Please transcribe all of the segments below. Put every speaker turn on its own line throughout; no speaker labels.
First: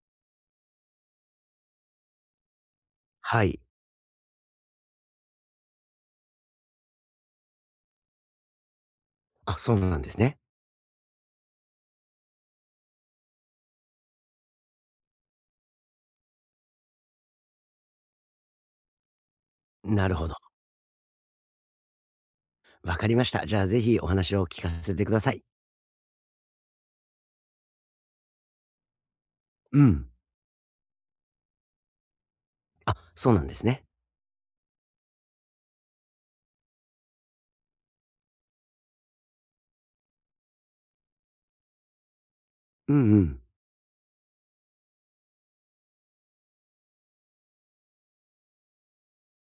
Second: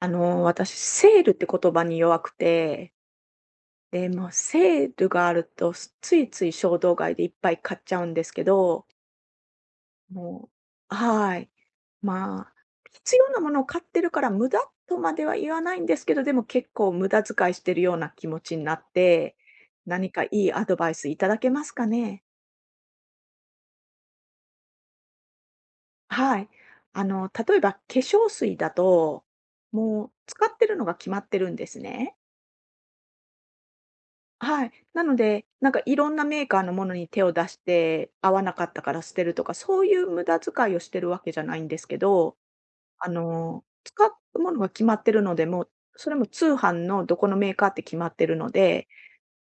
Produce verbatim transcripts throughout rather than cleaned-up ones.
あのー、私、セールって言葉に弱くて、
はい。
で、もうセールがあると、すついつい衝動買いでいっぱい買っちゃうんですけど、
あ、そうなんですね。
もうはーい。まあ、必要なものを買ってるから無駄とまでは言わないんですけど、でも結構無駄遣いしてるような気持ちになって、
な
何
る
か
ほ
い
ど。
いアドバイスいただけますかね？
わかりました。じゃあ、ぜひお話を聞かせてください。
はい。あの、例えば化粧水だと、
う
も
ん。
う使ってるのが決まってるんですね。
あ、そうなんですね。
はい。なので、なんかいろんなメーカーのものに手を出して、合わなかったから捨てるとか、そういう無駄遣いをしてるわけじゃないんですけど、
うん
あ
うん。
の、使うものが決まってるので、もう、それも通販のどこのメーカーって決まってるので、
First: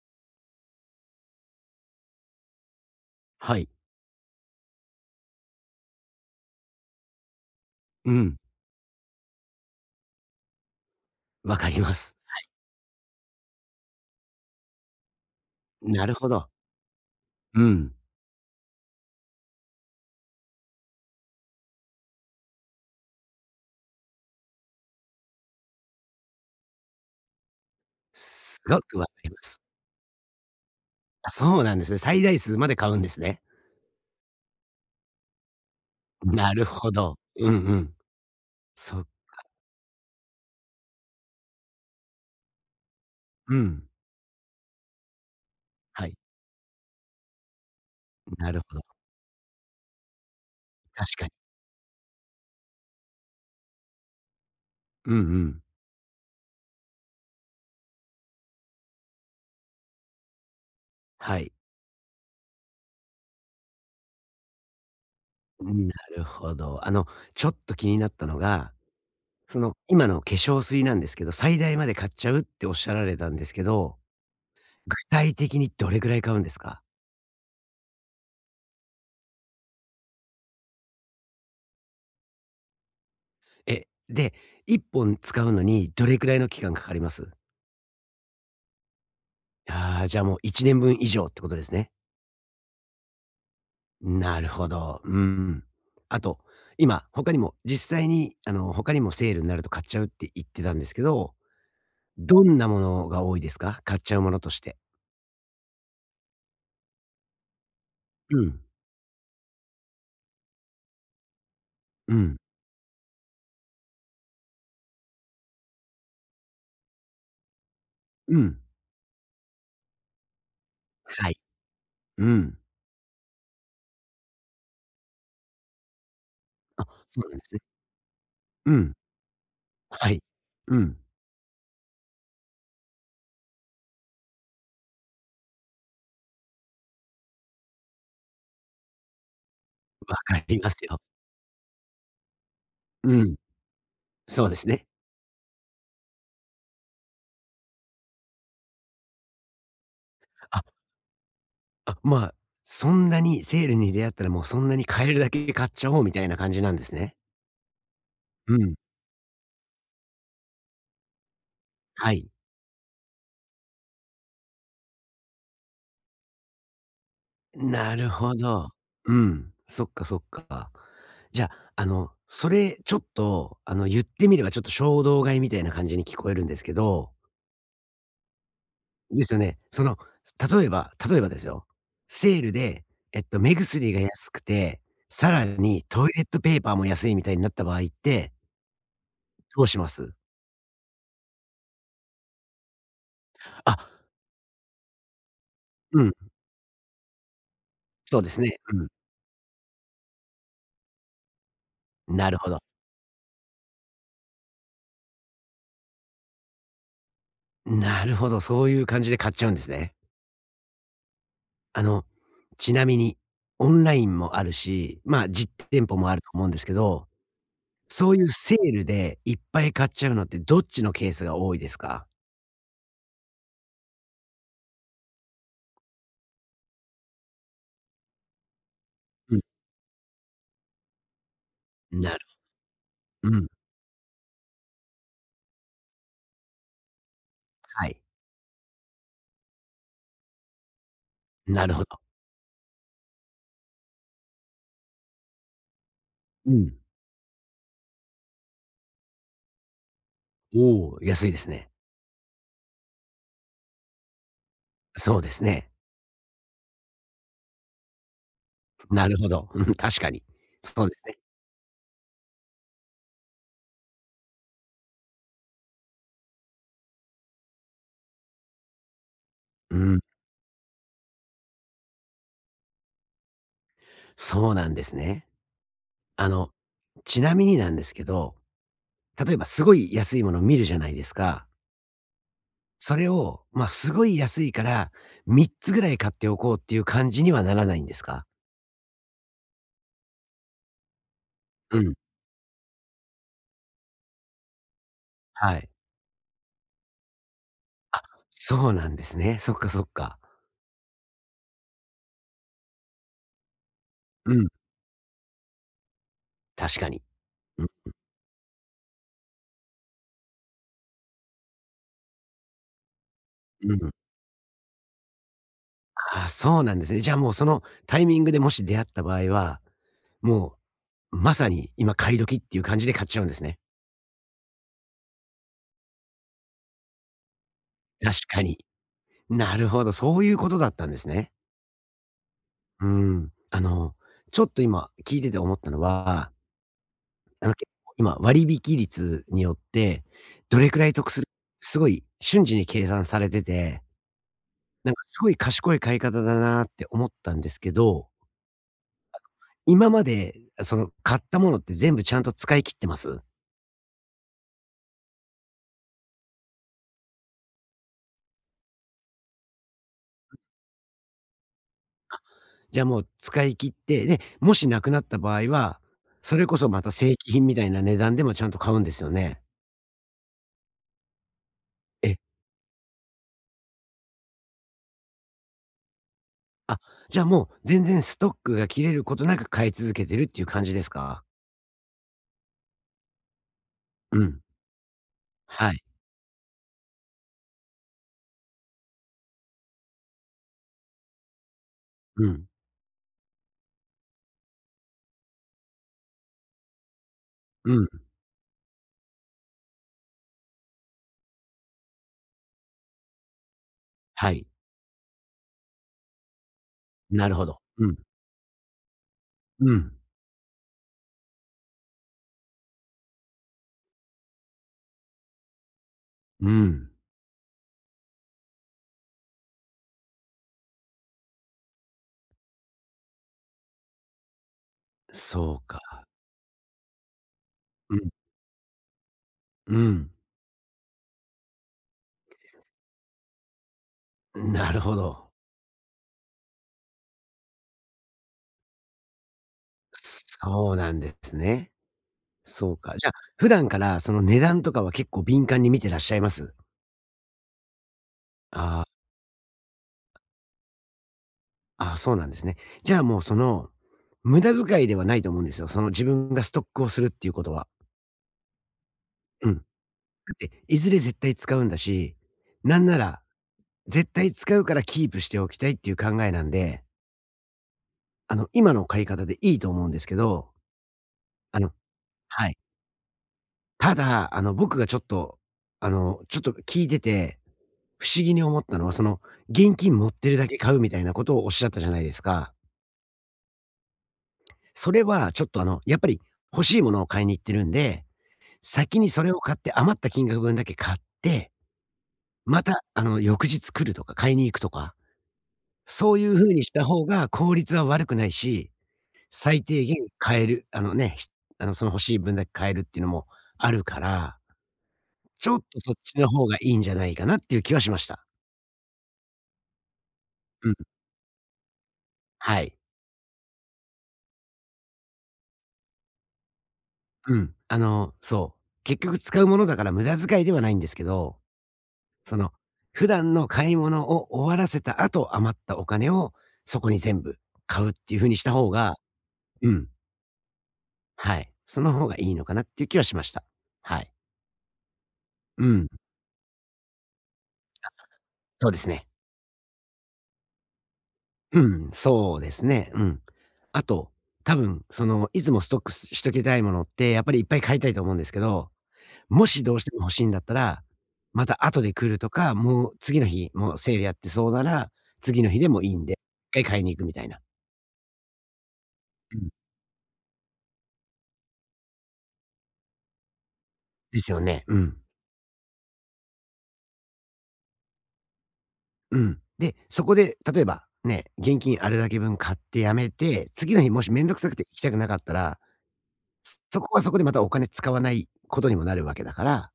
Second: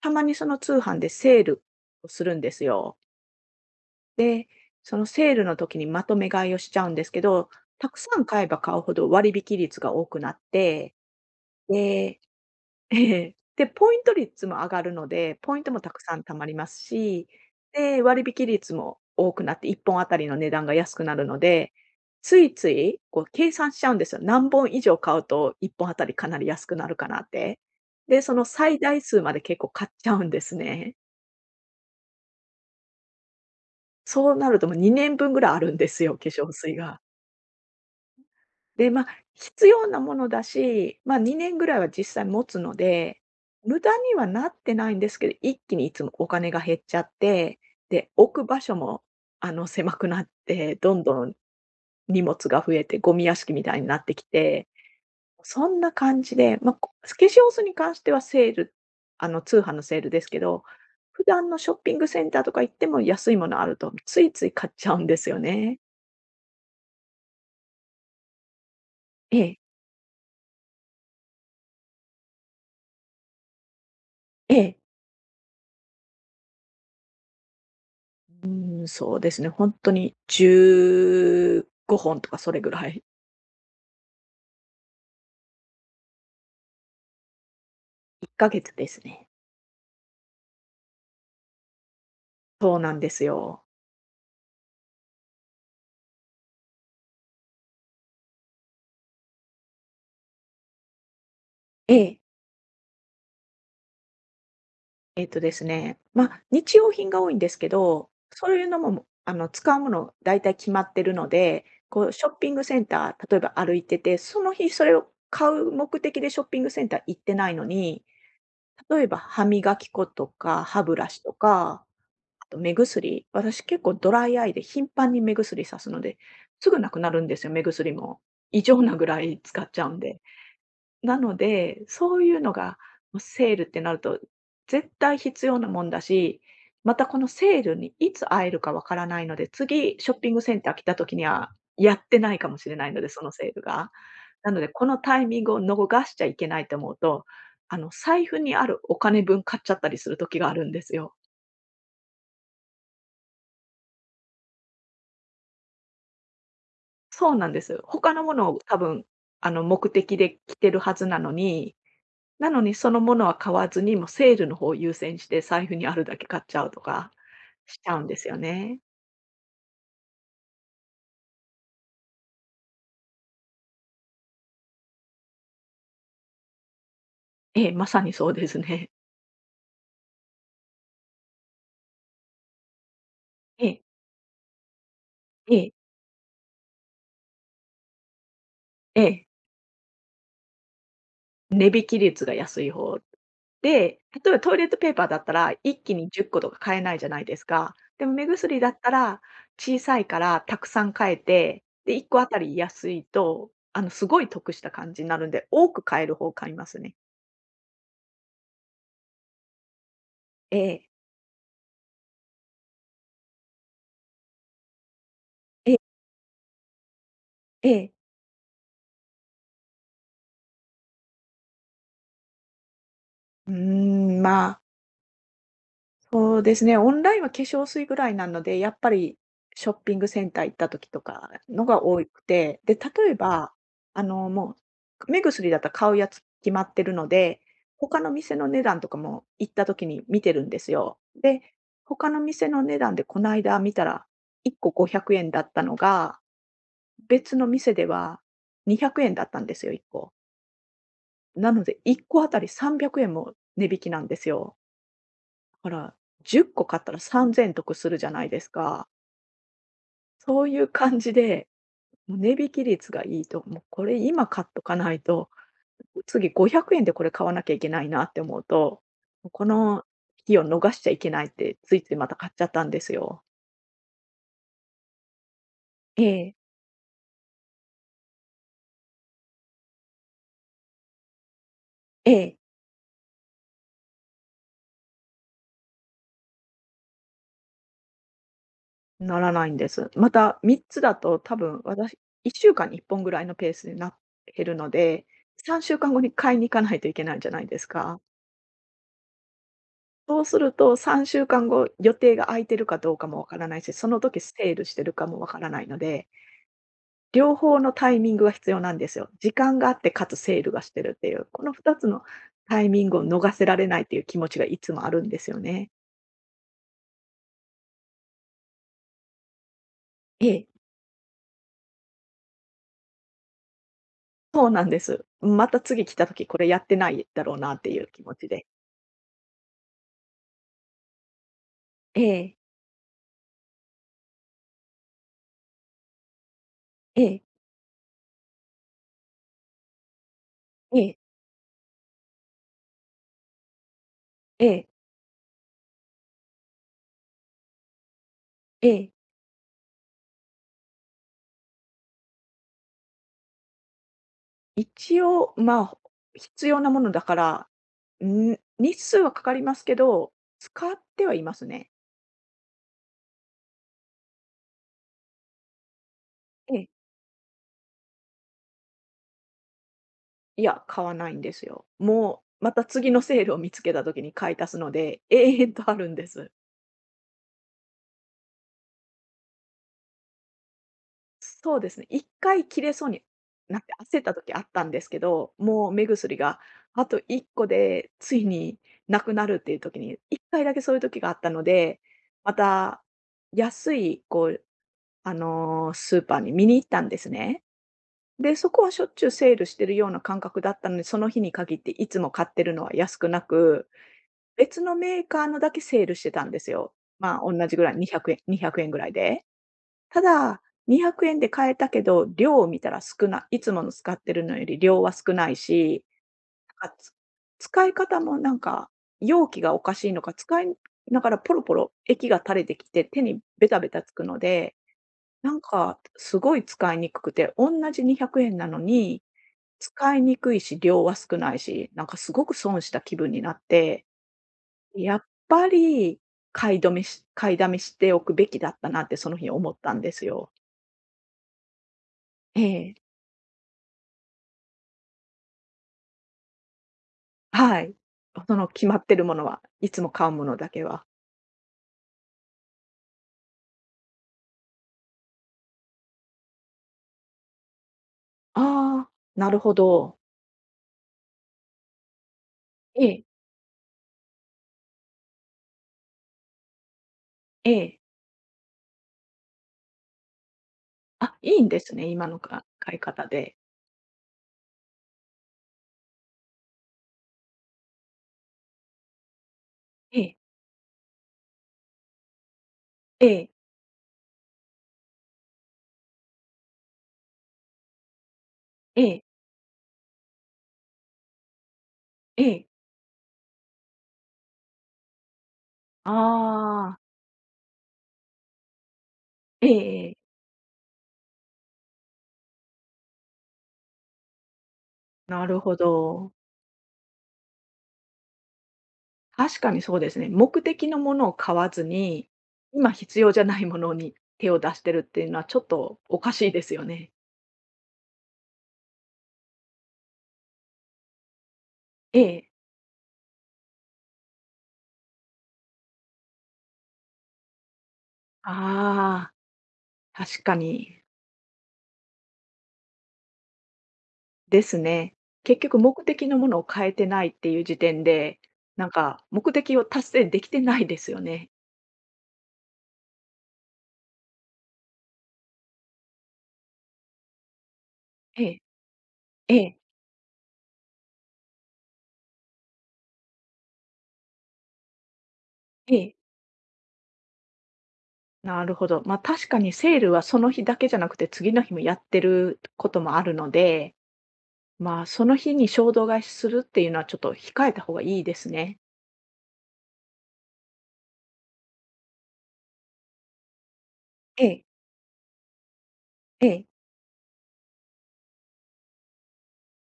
たまにその通販でセールをするんですよ。
はい。
で、そのセールの時にまとめ買いをしちゃうんですけど、たくさ
う
ん
ん。
買えば買うほど割引率が多くなって、
わかります。
で、ええ。で、ポイント率も上がるので、ポイントもたく
なる
さん
ほ
貯ま
ど。
りますし、
うん。
で、割引率も多くなって、いっぽんあたりの値段が安くなるので、ついついこう計算しちゃうんですよ。何本以上買うといっぽんあたりかなり安くなるかなって。で、その
す
最
ごく
大
わか
数
り
ま
ま
で
す。
結構買っちゃうんですね。
あ、そうなんですね。最大数まで買うんですね。
そうなるともうにねんぶんぐらいあるんですよ、化粧
なる
水
ほ
が。
ど。うんうん。
で、
そ
まあ、
う
必要なものだし、まあ、にねんぐらいは実際持つので、
う
無
ん。
駄にはなってないんですけど、一気にいつ
は
も
い。
お金が減っちゃって、で、置く
な
場
る
所
ほど。
も、あの、狭くなって、どん
確
ど
かに。
ん荷物が増えて、ゴミ屋敷みたいになってきて、
うんうん。
そんな感じで、まあ、こ化粧水に関してはセールあの、通販のセールですけど、普
は
段
い。
のショッピングセンターとか行っても安いものあると、ついつい買っちゃうんですよね。
なるほど。あの、ちょっと気になったのが、
ええ、
その、今の化粧水なんですけど、最大まで買っちゃうっておっしゃられたんですけど、
ええ。
具体的にどれくらい買うんですか？
うーん、そうですね、本当にじゅうごほんとかそれぐらい。
え、で、いっぽん使うのにどれくらいの期間かかります？
いっかげつですね。
ああ、じゃあもういちねんぶん以上ってことですね。
そうなんですよ。
なるほど。うん。あと、今他にも実際にあの、他にもセールになると買っちゃうって言ってたんですけど、
ええ。
どんなものが多いですか？買っちゃうものとして。
えっとですね、ま、日用品が多いんですけど、
う
そう
ん。
いうのも、もあの、使うものだいたい決まってるので、こう
う
ショッ
ん。
ピングセンター、例えば歩いてて、その日それを買う目的でショッピングセンター行ってないのに、
うん。
例えば歯磨き粉とか歯ブラシ
は
と
い。
か
う
あと
ん。
目薬、私結構ドライアイで頻繁に目薬さすので、すぐ
あ、
なくなる
そ
ん
う
で
なんで
すよ、
す
目
ね。
薬も。異
う
常
ん。
なぐらい使っちゃうん
は
で。
い。うん。
なので、そういうのが、もうセールってなると、絶対必要なもんだし、またこのセールにいつ会えるかわからないので、次ショ
わ
ッピング
か
セ
り
ン
ま
ター
す
来た
よ。
時にはやってないかもしれないので、そ
う
の
ん、
セールが。
そう
な
で
ので、
す
こ
ね。
のタイミングを逃しちゃいけないと思うと、あの、財布にあるお金分買っちゃったりする時があ
あ、
るんですよ。
あ、まあ、そんなにセールに出会ったら、もうそんなに買えるだけ買っちゃおうみたいな感じなんですね。
そうなんです。他のもの
う
を
ん、
多分、あの、目的で着てるはずなのに、
はい。
なのにそのものは買わずに、もうセールの方を優先して財布にあるだけ買っちゃうとかしちゃ
な
うん
る
です
ほ
よ
ど。
ね。
うん、そっかそっか。じゃあ、あの、それちょっと、あの、言ってみればちょっと衝動買いみたいな感じに聞こえるんですけど、
ええ、まさにそうですね。
ですよね。その、例えば例えばですよ、セールで、えっと、目
ええ、
薬が安くて、さら
ええ、
にトイレットペーパーも安いみたいになった場合って、
ええ。
どうします？
値引き率が安い方で、例
あ、
えばトイレットペーパーだったら、一気
う
に
ん、
じゅっことか買えないじゃないですか。でも
そう
目
ですね。
薬だっ
うん。
たら、小さいからたくさん買えて、で、いっこあ
なる
た
ほ
り
ど。
安いと、あの、すごい得した感じになるんで、多く買える方を買いますね。
なるほど、そういう感じで買っちゃうんですね。
ええ。
あの、ちなみに、オンラインもあるし、ま、あ実
ええ
店舗もあると思うんですけど、
ええ。
そういうセールでいっぱい買っちゃうのってどっちのケースが多いですか？
うーん、まあそうですね、オンラインは化粧水ぐらいなので、やっぱり
うん。
ショッピングセンター行った時とかのが多
なる
くて、で、例え
うん、
ば、あの、もう目薬だったら買うやつ決まってるので、
は
他
い。
の店の値段とかも行った時に見てるんですよ。で、
なるほど。
他の店の値段でこの間見たらいっこごひゃくえんだったのが、
うん。
別の店ではにひゃくえんだったんですよ、いっこ。
おお、安いです
なの
ね。
でいっこあたりさんびゃくえんも値引きなんですよ。
そうです
ほ
ね。
ら、じゅっこ買ったらさんぜん得するじゃないですか。
なるほど。うん、確かに。
そういう
そうで
感
す
じ
ね。
で、もう値引き率がいいと、もうこれ今買っとかないと、次ごひゃくえんでこれ買わなきゃいけないなって思うと、もうこ
う
の
ん、
日を逃しちゃいけないってついついまた買っちゃったんですよ。
そうなんですね。
え
あ
え、
の、ちなみになんですけど、例えばすごい安いものを見るじゃないですか。
ええ、
それを、まあ、すごい安いから、みっつぐらい買っておこうっていう感じにはならないんですか？
ならないんです。またみっつだと多分
う
私、
ん、
いっしゅうかんにいっぽんぐらいのペースにな減るので、
は
3
い。
週間後に買いに行かないといけないじゃないですか。
あ、そうなんですね。そっかそっか。
そうすると、さんしゅうかんご、予定が空いてるかどうかもわからないし、その時セ
うん、
ールしてるかもわからないので、
確かに。
両方の
う
タイミングが必要なんですよ。時間があって、かつセールがしてるっていう、このふたつのタイミングを逃せられ
ん、
ないっ
うん。
ていう気持ちがいつもあるんですよね。
あそうなんですね。じゃあもうそのタイミングでもし出会った場合は、
ええ。
もうまさに今買い時っていう感じで買っちゃうんですね。
そうなんです。また次来た時、これやってないだろうなっていう気持
確
ち
か
で。
に。なるほど、そういうことだったんですね。
ええ、
うん。あの、ちょっと今聞いてて思ったのは、
ええ、
あの、結構今、割引率によって、どれ
え
くらい
え、
得するすごい瞬時に計算されてて、
ええ、
なんかすごい賢い買い方だなって思ったんですけど、
ええ。
今まで、その買ったものって全部ちゃんと使い切ってます？
一応、まあ、必要なものだから、ん、日数はかかりますけど、使ってはいますね。
じゃあもう使い切って、で、もしなくなった場合は、それ
え
こ
え、
そまた正規品みたいな値段でもちゃんと買うんですよね？
いや、買わないんですよ。
え、
もう、また次のセールを見つけた時に買い足すので、永遠とあるんです。
あ、じゃあもう全然ストックが切れることなく買い続けてるっていう感じですか？
そうですね、いっかい切れそうになって焦った
う
時あ
ん。
ったんですけど、もう
はい。
目薬があといっこでついになくなるっていう時に、いっかいだけそういう時があったので、
う
ま
ん。
た安いこう、あの、スーパーに見に行ったんですね。
うん。
で、そこはしょっちゅうセールしてるような感覚だったので、その日に限っていつも買ってるのは安くなく
はい。
別のメーカーのだけセールしてたんですよ。ま
な
あ、
るほ
同じ
ど。
ぐらい、
うん。
にひゃくえんにひゃくえんぐらいで。
うん、
ただ、にひゃくえんで買えたけど、量を見たら少ないいつもの使ってるのより量は少ないし、
う
なんか、
ん、
つ使い方もなんか、容器がおかしいのか、使いながらポロポロ液が垂れてきて、手にベタベタつくので、なん
そう
か、
か。
すごい使いにくくて、同じ
う
200
ん、
円なのに、
う
使い
ん。
にくいし、量は少ないし、なんかすごく損した気分になって
なるほ
やっ
ど。
ぱり、買いどめし買いだめしておくべきだったなってその日思ったんですよ。
そうなんですね。
え
そう
え。
か。じゃあ、普段からその値段とかは結構敏感に見てらっしゃいます？
はい。その決ま
あ
っ
あ、
てるものは、いつも買うものだけは。
ああ、そうなんですね。じゃあもうその、無駄遣いではないと思うんですよ。その自分がストックをするっていうことは。
ああ、なる
う
ほ
ん。だ
ど。
って、いずれ絶対使うんだし、なん
え
な
え。
ら、絶対使うからキープしておきたいっていう考えなんで、
ええ。
あの、今の買い方でいいと思うんですけど、
あ、いいんで
あ
す
の
ね、今のか
はい。
買い方で。
ただ、あの、僕がちょっと、あの、ちょっと聞いてて、不思議に思ったのは、その、現金
え
持っ
え。
てるだけ買うみたいなことをおっしゃったじゃないですか。
ええ、
それはちょっと、あの、やっぱり欲しいものを買いに行ってるんで、
え
先
え、
にそれを買って余った金額分だけ買って、
ええ。
また、あの、翌日来るとか買いに行くとか、そういう風にし
ああ、
た方が効率は悪くないし、
え
最低
えええ。
限買える、あのね、ひあの、その欲しい分だけ買えるっていうのもあるから、
なる
ち
ほ
ょっとそっ
ど。
ちの方がいいんじゃないかなっていう気はしました。
確かにそうですね。目的
うん、
のものを買わずに、
は
今
い。
必要じゃないものに手を出してるっていうのはちょっとおかしいですよね。
うん。あの、そう。結局使うものだから無駄遣いではないんですけど、
ええ。
その、普段の買い物を終わらせた後、余ったお金をそこに全部買うっていう風にした方が
ああ、
うん、
確かに。
はい。その方がいいのかなっていう気はしました。はい。
ですね。結局
う
目
ん、
的のものを変えてないっていう時点で、なん
そうです
か
ね。
目的を達成できてないですよね。
うん、そうですね。うん。あと、多分、その、いつもストックししときたいものって、やっぱりいっぱい買いたいと思うん
え
ですけ
え、
ど
え
も
え、
しどうしても欲しいんだったら、また後で来るとか、もう次の日、もうセールやってそうなら、次の日で
え
もいい
え。
んで、一回買いに行くみたいな。
なるほど。ま、あ確
う
か
ん。
にセールはその日だけじゃなくて、次の日もやってることもあるので、
ですよね。う
まあ、
ん。
その日に衝動買いするっていうのはちょっと控えた方がいいですね。
うん。で、そこで例えば、ね、現金あるだけ分買ってやめて、次の日もしめ
え
んどく
え、
さくて行きたくなかったら、
ええ。
そこはそこでまたお金使わないことにもなるわけだから、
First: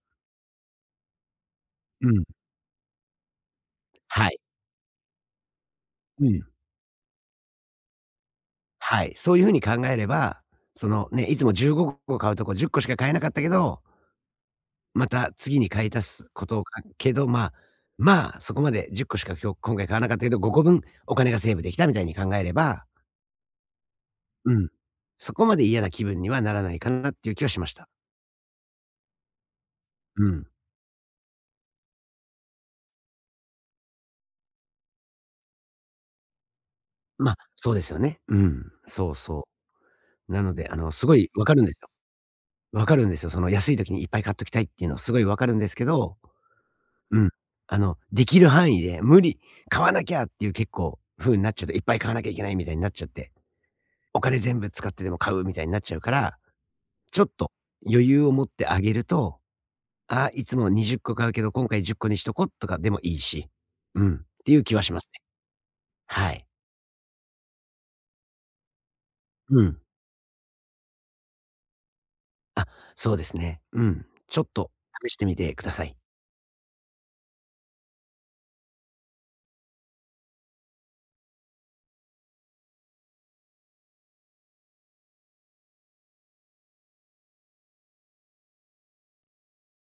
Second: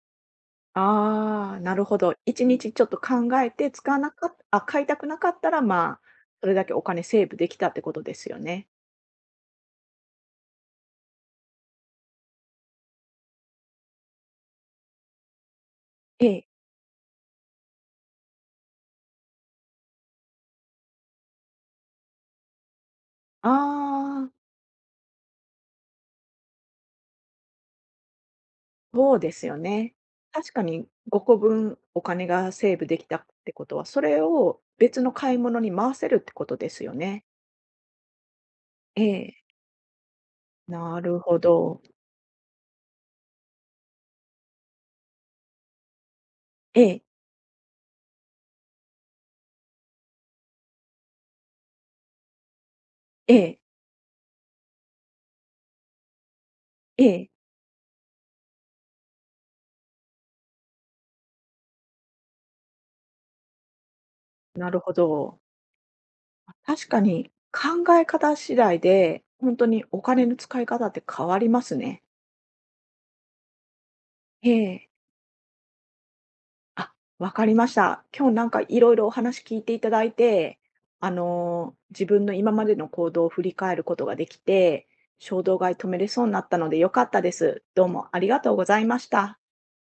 ああ、なるほ
う
ど。
ん。
一日ちょっと考えて使わなか
は
っ
い。
あ、買いたくなかったら、まあ、
うん。
それだけお金セーブできたってことですよね。
はい。そういう風に考えれば、そのね、いつもじゅうごこ買うとこじゅっこしか買えなかったけどまた次に買い足
え
す
え。
ことをかけど、まあ、まあ、そこまでじゅっこしか今日今回買わなかったけど、ごこぶんお金がセーブできたみたいに考えれば、
ああ、
うん、そこまで嫌な気分にはならないかなっていう気はしました。
そうですよね。
うん。
確かにごこぶんお金がセーブできたってことは、それを別の買い物に回せるってことですよね。
ま、そうですよね。うん、
え
そうそ
え。
う。なので、あの、
な
すご
る
い
ほ
わかるんです
ど。
よ。わかるんですよ。その安い時にいっぱい買っときたいっていうのはすごいわかるんですけど、
ええ、
うん、あの、できる範囲で無理、買わなきゃっていう結構風になっちゃうと、いっぱい買わなきゃいけないみたいになっちゃって、
ええ、
お金全部使ってでも買うみたいになっちゃうから
え
ちょっ
え、
と余裕を持ってあげると、ああ、いつもにじゅっこ買うけど、今回じゅっこにしとこうとかでもいいし、うん、っていう
な
気
る
はし
ほ
ますね。
ど。
はい。
確かに考え方次第で、本
う
当
ん。
にお金の使い方って変わりますね。
あ、そうですね。うん。ちょっ
え
と
え。
試してみてください。
あ、わかりました。今日なんかいろいろお話聞いていただいて、あの、自分の今までの行動を振り返ることができて、衝動買い止めれそうになったので良かったです。どうもありがとうございました。